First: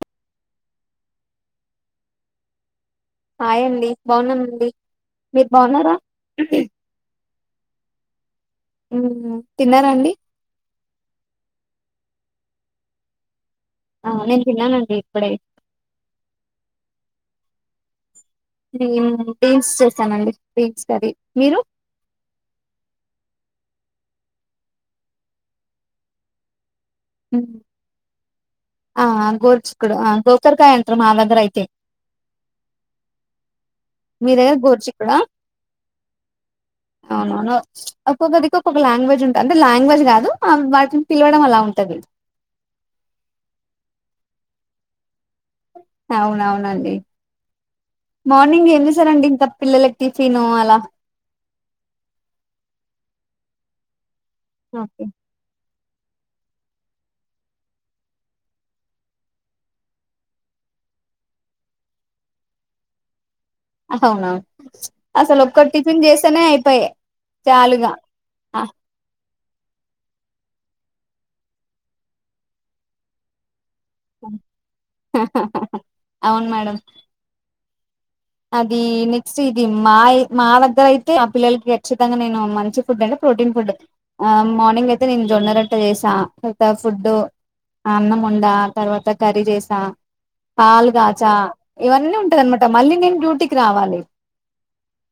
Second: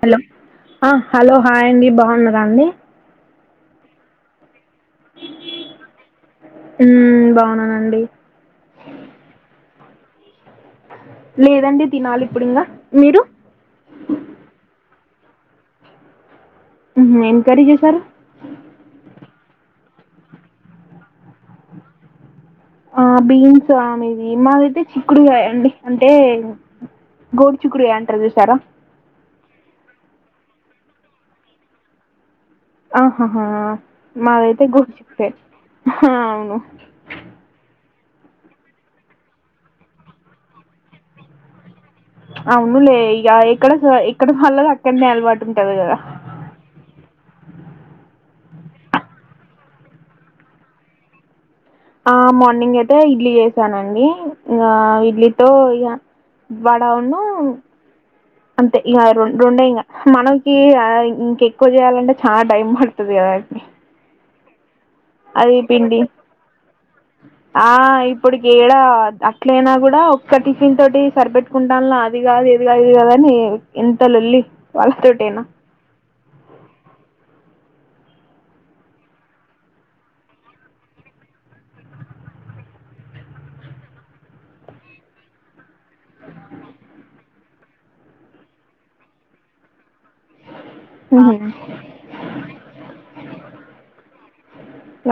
Hello ఆహ్ hello hi అండి బావున్నరా అండి హాయండి బావున్నానండి మీర్ బావున్నారా అవునండి తిన్నారండి లేదండి తినాలి ఇప్పుడు ఇంక మీరు ఆహ్ నేన్ తిన్నానండి ఇప్పుడే మ్మ్ హు ఎం కర్రీ చేసారు నేను బిన్స్ చేసానండి బిన్స్ కర్రీ మీరు ఆహ్ బీన్సు ఆ మీది మాదైతే చిక్కుడుగాయండి అంటే గోరు మ్మ్. చుక్కిడుగాయ్ అంటార్ చూసారా చిక్కుడు ఆహ్ గొక్కరకాయ అంటరు మాదగ్గర అయితే ఆహాహా మీ దగ్గర మాదైతే గోర్ గోరుచిక్కుడా చిక్కుడే ఆహ్ అవును ఒక్కొక్క దిక్కు ఒక్కొక్క లాంగ్వేజ్ ఉంటాంది లాంగ్వజ్ గాదు ఆహ్ వాటిని పిలవడం అలా ఉ. అవులే ఇగ ఇక్కడ స ఇక్కడ హలో అక్కడనేల్బడ్ అవును అవునండి మార్నింగ్ ఏమి చేసారండి ఇంకా పిల్లలకు టిఫిను అలా ఆ మార్నింగ్ అయితే ఇడ్లీ చేసానండి ఇక ఓకే ఇడ్లీతో ఇగ వడాను అంతే ఇక రెండే ఇంకా మనకి ఇంక ఎక్కువ చేయాలంటే చాలా టైం పడుతుది కదా అవునా అది పిండి ఆ చాలుగా ఆ. ఇప్పుడుకిడా ఎట్లైనా కూడా ఒక్క టిఫిన్ తోటి సరిపెట్టుకుంటాలా అది కాదు ఇది కాదు ఇది కాదని ఎంతలోల్లి వాళ్ళతొటేనా అవును మేడం అది నెక్స్ట్ ఇది మాఇ మా దగ్గర అయితే ఆ పిల్లలకి ఖచ్చితంగా నేను మంచి ఫుడ్ అంటే ప్రోటీన్ ఫుడ్ ఆ మార్నింగ్ అయితే నేను జొన్న రొట్టె చేసా తర్వాత ఫుడ్ అన్నం వండ తర్వాత కర్రీ చేసా పాలుగాచ ఇవన్నీ ఉంటదనమాట మళ్ళీ నేను తుటికిరావాలి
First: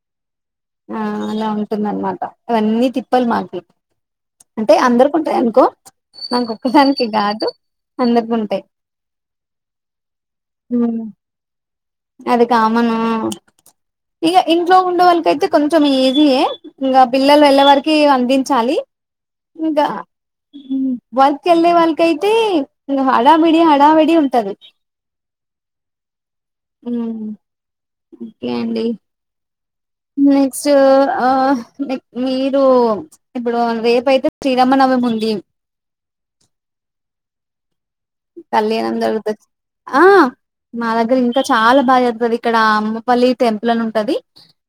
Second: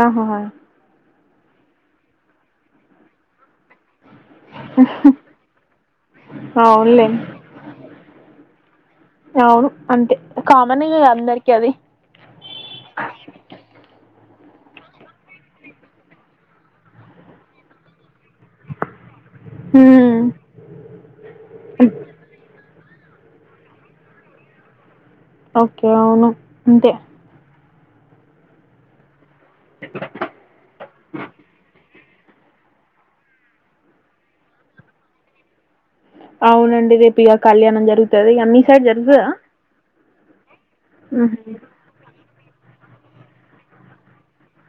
ఆహా అ అలా ఉంటుంది అన్నమాట అవన్నీ తిప్పలు మాకి అంటే అందరికుంటాయి అనుకో నాకొక్కదానికి అవునులే కాదు అందరికుంటాయి అవును అంతే కామన్ కదా అందరికి అది అది కా ఉ ఇక ఇంట్లో ఉండేవాళ్ళకి అయితే కొంచెం ఈజీయె ఇంకా పిల్లలు వెళ్ళే వారికి చాలి ఇంకా వర్క్ క్కి వెళ్ళే వాళ్ళకి అయితే హడాబడి హడాబడి ఉంటది ఓకే అవును అంతే కే అండి నెక్స్ట్ ఆ న మీరు ఇప్పుడు రేపు అయితే శ్రీరామనవమి ఉంది అవునండి రేపు కళ్యాణం జరుగుతుంది అద అమ్మీ సైడ్ కళ్యాణం జర్జ జరుగుతది ఆ మా దగ్గర ఇంకా చాలా బాగా చేతుది ఇక్కడ ఉమ్మపల్లి టెంపుల్ అని ఉంటది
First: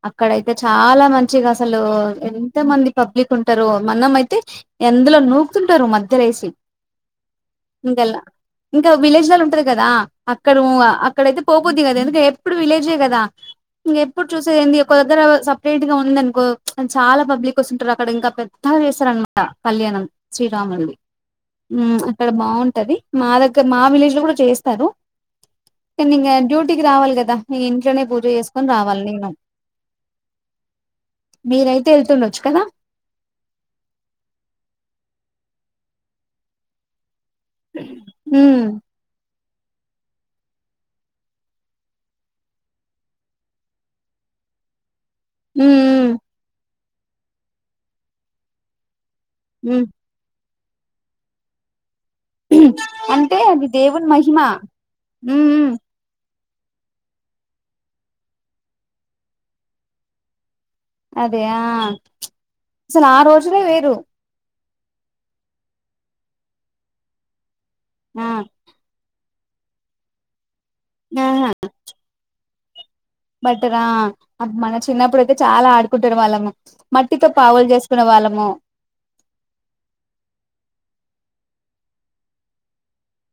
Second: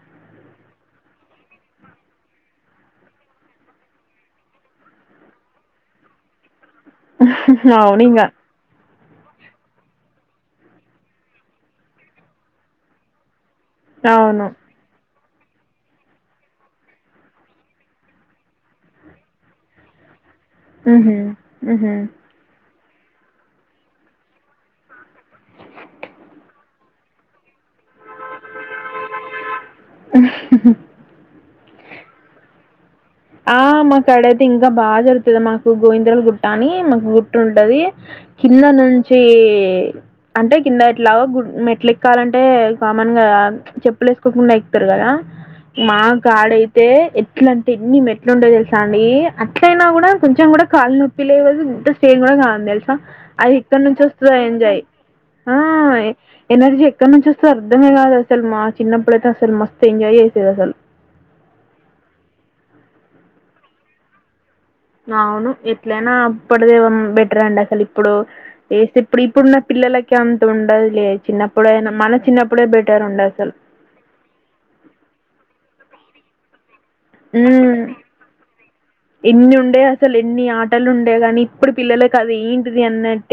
అక్కడయితే చాలా మంచిగా అసలు ఎంత మంది పబ్లిక్ ఉంటారు మనం అయితే ఎందులో నూకుతుంటారు మధ్య వేసి అవునింగా ఇంకా విలేజ్ లో ఉంటది కదా అక్కడ అక్కడయితే పోకద్ది కదా ఎందుకే ఎప్పుడు విలేజే కదా ఇంక ఎప్పుడు అవును చూసేది ఏంది కొద్దర సపరేట్ గా ఉంది అనుకో చాలా పబ్లిక్ వస్తుంటారు అక్కడ ఇంకా పెద్దగా చేస్తార అనమాట కళ్యాణం శ్రీరాముల్నీ హుహు. హుహు. అక్కడ బాగుంటది మా దగ్గర మా విలేజ్ లో కూడా చేస్తారు కానీ ఇంకా డ్యూటీకి రావాలి కదా మీ ఇంట్లోనే పూజ చేసుకుొని రావాలి నేను మీరైతే వెళ్తుండొచ్చు కదా ఆ మాక్కడ అయితే ఇంకా బాగా జరుగుతుంది మాకు గోవింద్రలు గుట్ట అని మాకు గు ఉంటది కింద ఉమ్ నుంచి అంటే కింద ఎట్లా గు మెట్లు ఎక్కాలంటే కామన్ గా చెప్పులు వేసుకోకుండా ఎక్కుతారు కదా ఉమ్ మాకాడై అ ఎట్లా అంటే ఎన్ని మే ట్లు ఉంటాయి తెలుసా అండి అట్ల ఉమ్ ఉన్న కూడా కొంచెం కూడా కాల నొప్పి లెవ్ అసలు చేన్ కూడా ఉమ్ కాది తెలుసా అంటే అవి అది ఇక్కడ నుంచి దేవుని వస్తుంది మహిమ ఏంజాయ్ ఉమ్ ఆ ఉమ్ ఎనర్జీ ఎక్కడి నుంచి వస్తే అర్ధమే కాదు అసలు మా చిన్నప్పుడు అయితే అసలు మస్ ఎంజాయ్ చేసేది అసలు అదే ఆ అసలు ఆ రోజలే వేరు అవును ఎట్లేనాప్పుడుదవా బెటర్ అండా అసలు ఇప్పుడు ఆ ఏసి ఇప్పుడు ఇప్పుడున్న పిల్లకి ఉండదు లే ఆహా చిన్నప్పుడుైనా మన చిన్నప్పుడు ఇపుడే బే బట్టరా అ మన చిన్నప్పుడుయితే చాలా ఆడు కుటరు వాళ్ళ మ మ్మ్ ఎన్ని ఉండే అసలు ఎన్ని ఆటలుండే ంటే గాని ఇప్పుడు పిల్లలకి అది ఏంటిది అన్నట్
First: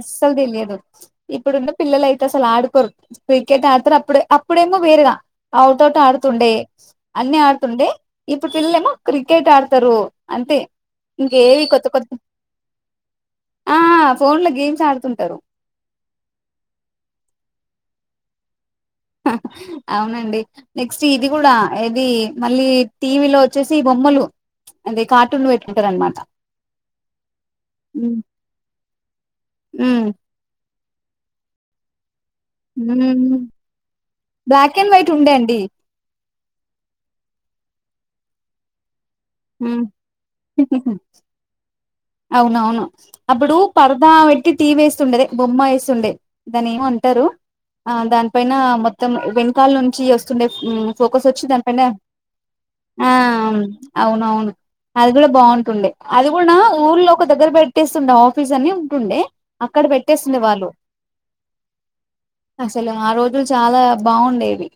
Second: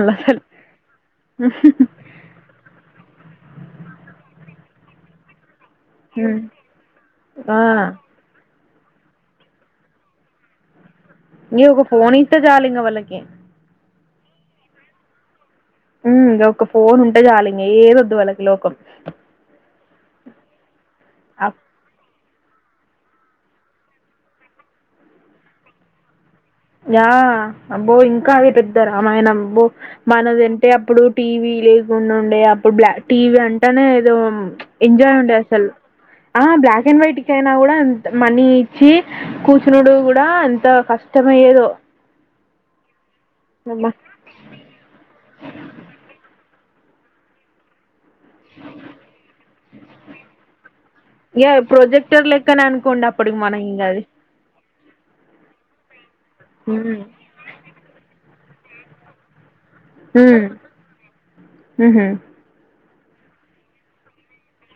అస్సలు తెలియదు ఇప్పుడున్న పిల్లల అయితే అసలు ఆడుకోరు క్రికెట్ ఆడతారు అప్పుడుే ఇప్పుడేమో వేరుగ అవు తోటి హ్మ్. ఆడుతుండే అన్ని ఆ ఆడుతుండే ఇప్పుడు పిల్ల ఏమో క్రికెట్ ఆడతారు అంతే ఇంకేవి ఇగో ఒక కొత్త కొత్త ఫోన్ ఇస్తే చాలింగ వాళ్ళకి ఆ ఫోన్ లో గేమ్స్ ఆడుతుంటారు ఇంక ఒక ఫోన్ ఉంటే చాలు ఇంకా ఏద వద్దు వాళ్ళకి లోకం అవునండి నెక్స్ట్ ఇది కూడా అప్ ఇది మళ్ళీ టీవీలో వచ్చేసి బొమ్మలు అదే కార్టూన్ పెట్టుకుంటారు అనమాట అబ్బో ఉమ్ ఇంకా అవి పెద్ద రామాయణ అబ్బో ఉమ్ మనది ఎ అంటే అప్పుడు టీవీ లేకుండా అప్పుడు బ్లాక్ ఉమ్ టీవీ అంటేనే ఏదో బ్లాక్ అండ్ వైట్ ఎంజాయ్ ఉండే అండి అసలు ఆ బ్లాక్ అండ్ వైట్క అయినా కూడాంత మనీ ఇచ్చి కూర్చునుడు కూడా అంత కష్టం అవునవును అప్పుడు అమ్మ పరదా పెట్టి టీ వేస్తుండది బొమ్మ వేస్ ఉండే దాని ఏమో అంటారు ఆ దానిపైన మొత్తం వెనకాల నుంచి వస్తుండే. ఫోకస్ వచ్చి యా దానిపైన ప్రొజెక్టర్ లెక్కనే అనుకోండి అప్పటికి మన ఇంకాది అవున అవును అది కూడా బాగుంటుండే అది కూడా ఉమ్ ఊర్లో ఒక దగ్గర పెట్టేస్తుండవు ఆఫీస్ అని ఉంటుండే అక్కడ పెట్టేసింది ఉమ్ వాళ్ళు ఉహు ఆ రోజులు చాలా బాగుండేవి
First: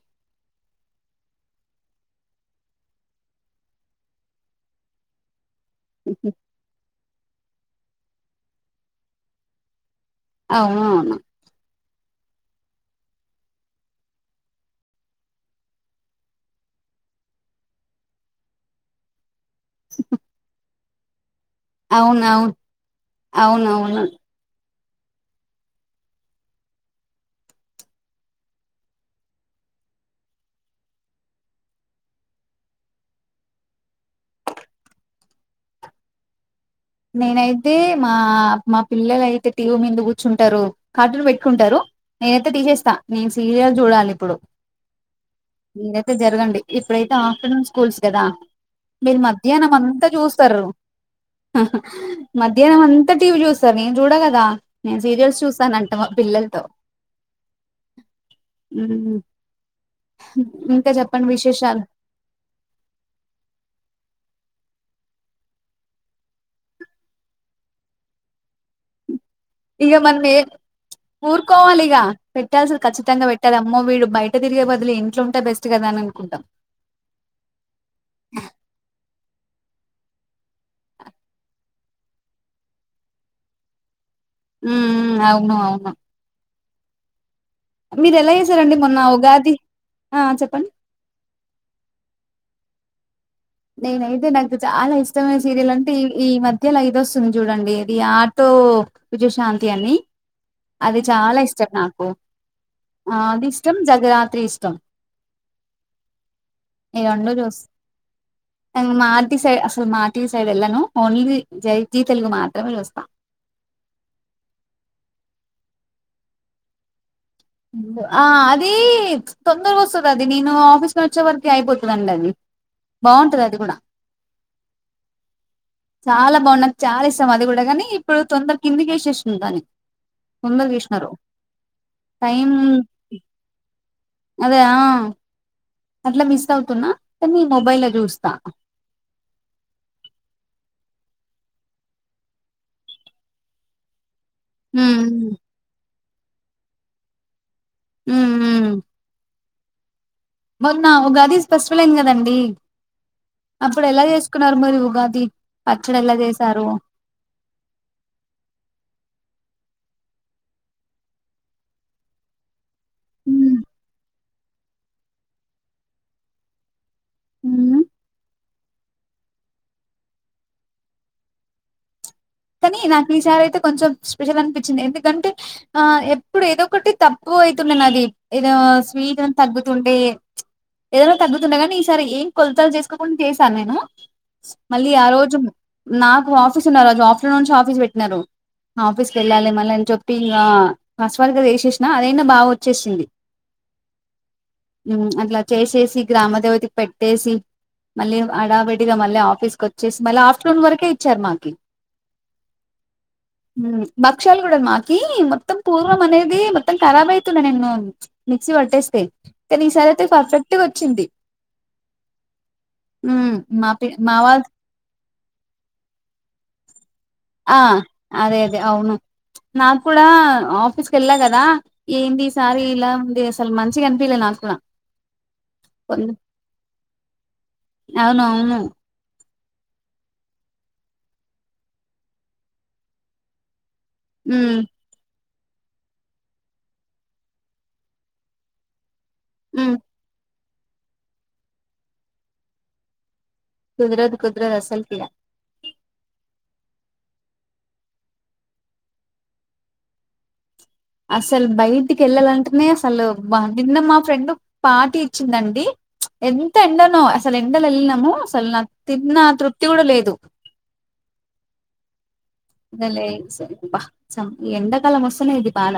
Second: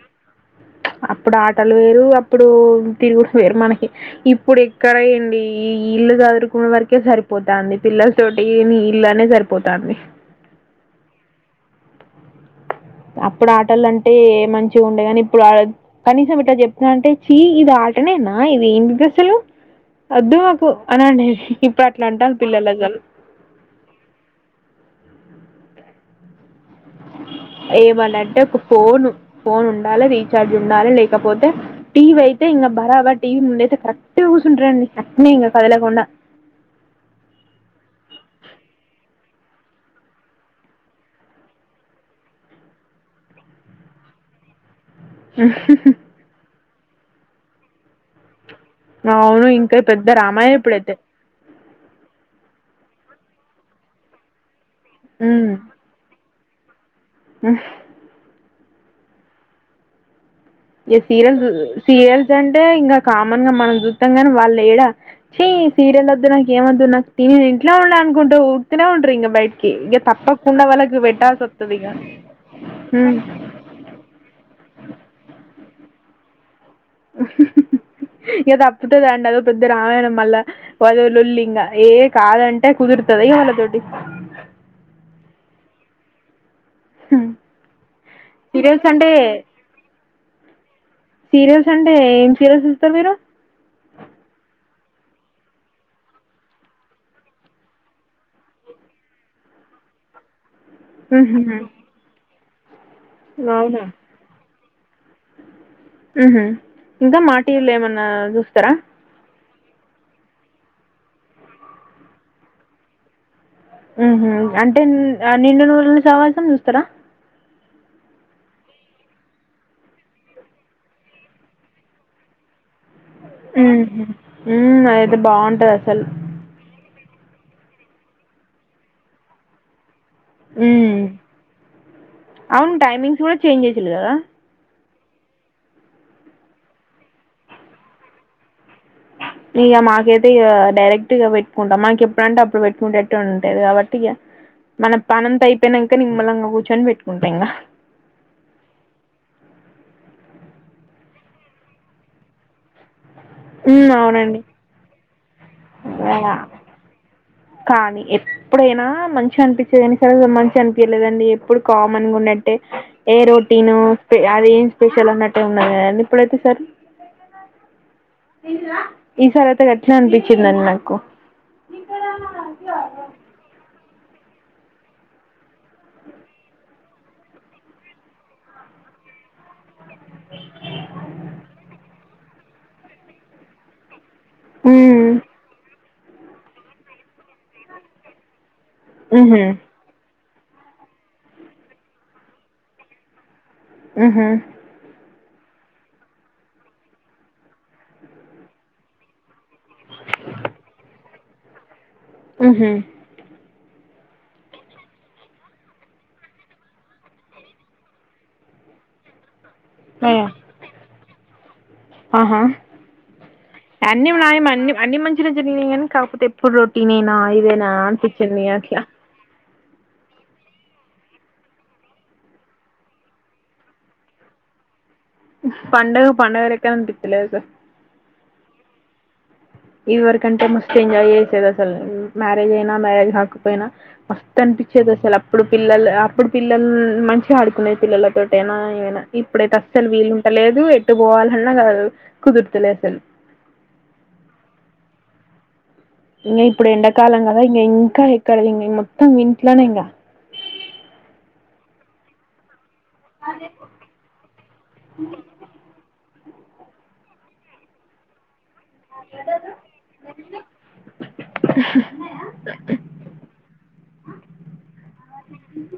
అప్పుడు ఆటలు వేరు అప్పుడు తిరుగు వేరు మనకి ఇప్పుడు ఎక్కడయండి ఈ ఇల్లుగాదురుకున్న వరకే సరిపో సపోతంది పిల్లల తోటి నీ ఇళ్ళనే సరిపోతంది అవునా అవును అప్పుడు ఆటలు అంటే మంచిగా ఉండే కానీ ఇప్పుడు కనీసం ఇట్లా చెప్తున్నా అంటే చీ ఇది ఆటనేనా ఇది ఏంటి అసలు అదు మాకు అనండి ఇప్పుడు అట్లా అంట అవునవును పిల్లలగా అవునవును ఏమన్నంటే ఒక ఫోన్ ఫోన్ ఉండాలి రీచార్జ్ ఉండాలి లేకపోతే టీవీ అయితే ఇంకా బరాబ టీవీ ఉండయితే కరెక్ట్ కూర్చుంటారండి చక్కనే ఇంకా కదలకుండా. నేనైతే మా మా పిల్లలు అయితే టీవీ మీద కూర్చుంటారు కార్టన్ పెట్టుకుంటారు నేనైతే టీసేస్తా నేను సీరియల్ చూడాలి ఇప్పుడు. ననైతే జరగండి ఇప్పుడైతే ఆఫ్టర్నూన్ స్కూల్స్ కదా మీరు అవును మధ్యాహ్నం ఇంకా పెద్ద అంతా రామాయణ చూస్తారు ఇప్పుడైతే మధ్యాహ్నం అంతా టీవీ చూస్తారు నేను చూడ కదా నే సీరియల్స్ ఉమ్ చూసా అ నటుమ్ పల్లలు ఉ ఏ సీరియల్ సీరియల్స్ అంటే ఇంకా కామన్ గా మనం చూస్తాం కానీ వాళ్ళ లేడా చే సీరియల్ వద్దు నాకు ఏం వద్దు నాకు త ఇంట్లో ఉండాల అనుకుంటూ ఊడుతనే ఉండ్ర ఇంకా బయట. ఇక మనం ఏ ఊరుకోవాలి ఇక పెట్టాల్సలు ఉమ్ ఖచ్చితంగా పెట్టాలారు అమ్మో వీడు బయట తిరిగే బదులీ ఇంట్లో ఉంటే బెస్ట్. కదా అని అనుకుంటాం ఇంక తప్పతేదండి అద పెద్ద రామాయణం మళ్ళా వధలుల్లింగా ఏ కాదంటే కుదురుతుంది ఇ వాళ్ళతోటి ఉ అవును అవును హ మీరు ఎలా చేసారండి మొన్న ఉగాది ఆ చెప్పండి సీరియల్స్ అంటే ఏం సీరియల్స్ ఇస్తారు మీరు నేనయితే నాకు చాలా ఇష్టమైన సీరియల్ అంటే ఈ ఈ మధ్యలో ఐదొస్తుంది చూడండి ఇది ఆటో విజయశాంతి అని. అది చాలా ఉహు ఇష్టం నాకు ఆ అది ఇష్టం అవునా జగరాత్రి ఇష్టం ఊహూ ఇంకా మా టీ వీ లో ఏమన్నా జూస్ తంగ మా [unintelligible] [unintelligible] సై అసలు మా టి వి సైడ్ వెళ్ళను ఓన్లీ దీ జై జీ తెలుగు మాత్రమే చూస్తా ఊహూ అంటే ఆ నిండు [unintelligible] చూస్తారా ఆ అది తొందరగా వస్తుది అది నేను ఆఫీస్ [unintelligible] వచ్చే వరకి అయిపోతుందండి అది బాగుంటది అది కూడా ఊహూ ఊ అదైతే బావుంటాది అసలు తం అది కూడా కానీ ఇప్పుడు తొందరకి కిందికేషేష్నా దాన్ని హ్మ్. తొందరగేష్నారు అవును టైమింగ్స్ కూడా చేంజ్ చేసిల్లు కదా అదే ఆ అట్లా మిస్ అవుతున్నా కానీ మొబైల్ లో చూస్తా ఇగ మాకైతే ఇగ డైరెక్ట్ గా పెట్టుకుంటాం మాకు ఎప్పుడంటే అప్పుడు పెట్టుకుంటేట్టు ఉంటేది కాబట్టి ఇగ మన ఉమ్ పనంతైపోయిన నిమ్మలంగా కూర్చొని పెట్టుకుంటా ఇంగ ఉమ్మ్ మ్మ్ మొన్న ఉగాది స్పెస్టివల్ అయ్యింది కదండి అప్పుడు ఉమ్ ఎలా అవునండి చేసుకున్నారు మరి ఉగాది పచ్చడి ఎలా ఆ చేసారు కానీ ఎప్పుడైనా మంచిగా అనిపించే కానీ స [unintelligible] మంచిగా అనిపించలేదండి ఎప్పుడు కామన్ గా ఉన్నట్టే ఏ ఉమ్ రోటీన్ అది ఏం స్పెషల్ అన్నట్టే ఉన్నది కదండి ఇప్పుడైతే సారి ఉమ్ ఈ సారి అయితే గట్నే అనిపించిందిండి నాకు కానీ నాకు ఈసారి అయితే కొంచెం స్పెషల్ అనిపించింది ఎందుకంటే ఆ ఎప్పుడు ఏదో ఒకటి తక్కవ ఐతుంది నాది ఏదో స్వీట్ ఏం తగ్గుతుండే ఏదన్నా తగ్గుతుండే కానీ ఈసారి ఏం కొలతలు చేసుకోకుండా చేశాను నేను మళ్ళీ ఆ ఉమ్, రోజు నాకు ఆఫీస్ ఉన్న రోజు ఆఫ్ టు నుంచి ఆఫీస్ పెట్టినారు ఉహు, ఆఫీస్కెళ్ళాలి మళ్ళ ని చెప్ టింగ ఫస్వరకైతే వేసేసినా అదైనా బాగా వచ్చేసింది ఊహూ ఉమ్, అట్లా చేసేసి గ్రామ దేవతకి పెట్టేసి మళ్ళీ హడావిడిగా మళ్ళీ ఆఫీస్కి వచ్చేసి మళ్ళీ ఆఫ్టర్నూన్ వరకే ఇచ్చారు మాకి ఊహూ ఉమ్మ్ భక్ష్యాలు కూడా మాకి మొత్తం పూర్వం అనేది మొత్తం ఖరాబ్ అయితుండె నేను మిక్సీ పట్టేస్తే కానీ ఈసారి అయితే అయ్యో, పర్ఫెక్ట్గా వచ్చింది ఆహా ఉమ్మ్ మా ప మా వా [unintelligible] జరిగినయ్ గానీ కాకపోతే ఎపుడూ రో ఈనేనా ఆ ఇదేనా అదే అన్పిచ్చింది అదే అట్లా అవును నాకు కూడా ఆఫీస్ కెళ్ళలా కదా ఏంది ఈ సారి ఇలా ఉంది అసలు మంచిగా అనిపిలే నాకు కూడా పండగ కొన్- పండగ లెక్కననిపిత్తలే అస ఉమ్ ఇదివరకంటే మస్ట్ ఎంజాయ్ చేసేది అసలు మ్యారేజ్ అయినా మ్యారేజ్ హకపోయినా మస్త్ అని పిచ్చేది అసలు అప్ ఇప్పుడు పిల్లల్ అప్పుడు పిల్లల్ మంచిగా ఆడుకునే పిల్లలతోటేనా ఏమైనా. ఇప్పుడైతే ఉమ్ అస్సలు వీలుంటలేద్ దు ఎట్టు పోవాలన్నా కాదు కుదుర్తలే అసలు. కుదరదు కుదరదు అసల్కి ఇగ ఇంగ ఇప్పుడు ఎండాకాలం కదా ఇంగ ఇంకా ఎక్కడ ఇంగ మొత్తం ఇంట్లోనే ఇంగా అసలు బయటికి ఎల్లాలంటనే అస్ సలు బ్బా నిన్న మా ఫ్రెండ్ పార్టీ ఇచ్చిందండి. ఎంత ఎండనో అసలు ఎండల ఎల్లినము సల్ నా తిన్నా తృప్తి కూడా లేదు డలే సరి బా సం ఎండ కాలం వస్తనే ఇది బాధ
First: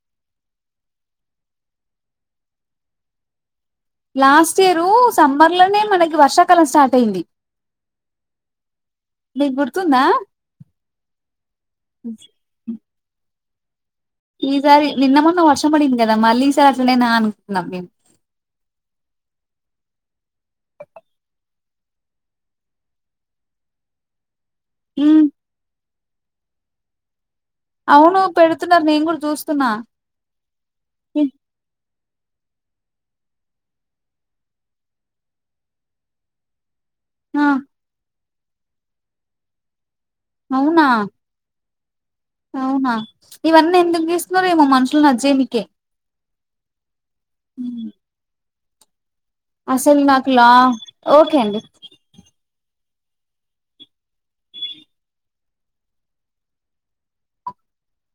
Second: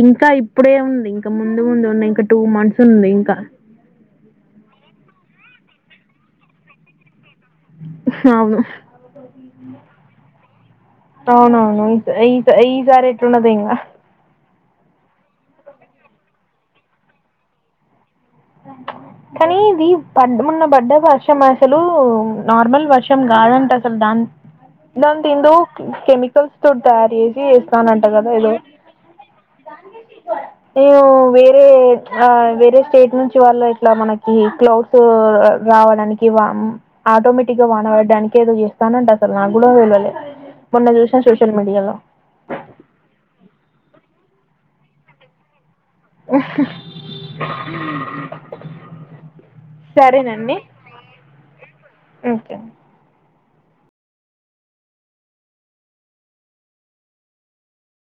ఇంకా ఇప్పుడే ఉంది ఇంకా ముందు ముందు ఉన్నయి ఇంకా టూ మంత్స్ ఉంది ఇంకా. లాస్ట్ ఇయరు సమ్బర్ లనే మనకి వర్షాకాలం స్టార్ట్ అయింది. హవును మీకు గుర్తుందా అవునవును ఈస్ ఈస్ సారి ఎట్లున్నదో ఇంగ ఈసారి నిన్న మొన్న వర్షం పడింది కదా మళ్ళీ ఈ సారి అట్లనేనా అనుకున్నాం మేము. కనీ ఇది పడ్ మొన్న బడ్డ వర్షం అసలు నార్మల్ వర్షం కాదంట అసలు దాన్ దం ఉమ్, తిందు కెమికల్స్ తోటి తయారు చేస్ సి ఇస్తానంట అవును కదా ఏదో పెడుతున్నారు నేను కూడా చూస్తున్నా ఎవో ఏ, వేరే ఆ వేరే స్టేట్ నుంచ్ చి వాళ్ళు ఇట్లా మనకి క్లౌడ్స్ రావడానికి వామ్ ఆ ఆటోమాటిక్గా వాన వడ్డానికి వడడ్డానిక్ కెదో చేస్తానంట అసలు మాగూడ తెల్వలే అవునా మొన్న జూశా సోషల్ మీడియాలో అవునా ఇవన్నీ ఎందుకు చేస్తున్నారు ఏమో మనుషుల్ నజ్జేయినికే [unintelligible] [unintelligible] అసలు నాకు లా సరేనండి ఓకే అండి ఓకే అండి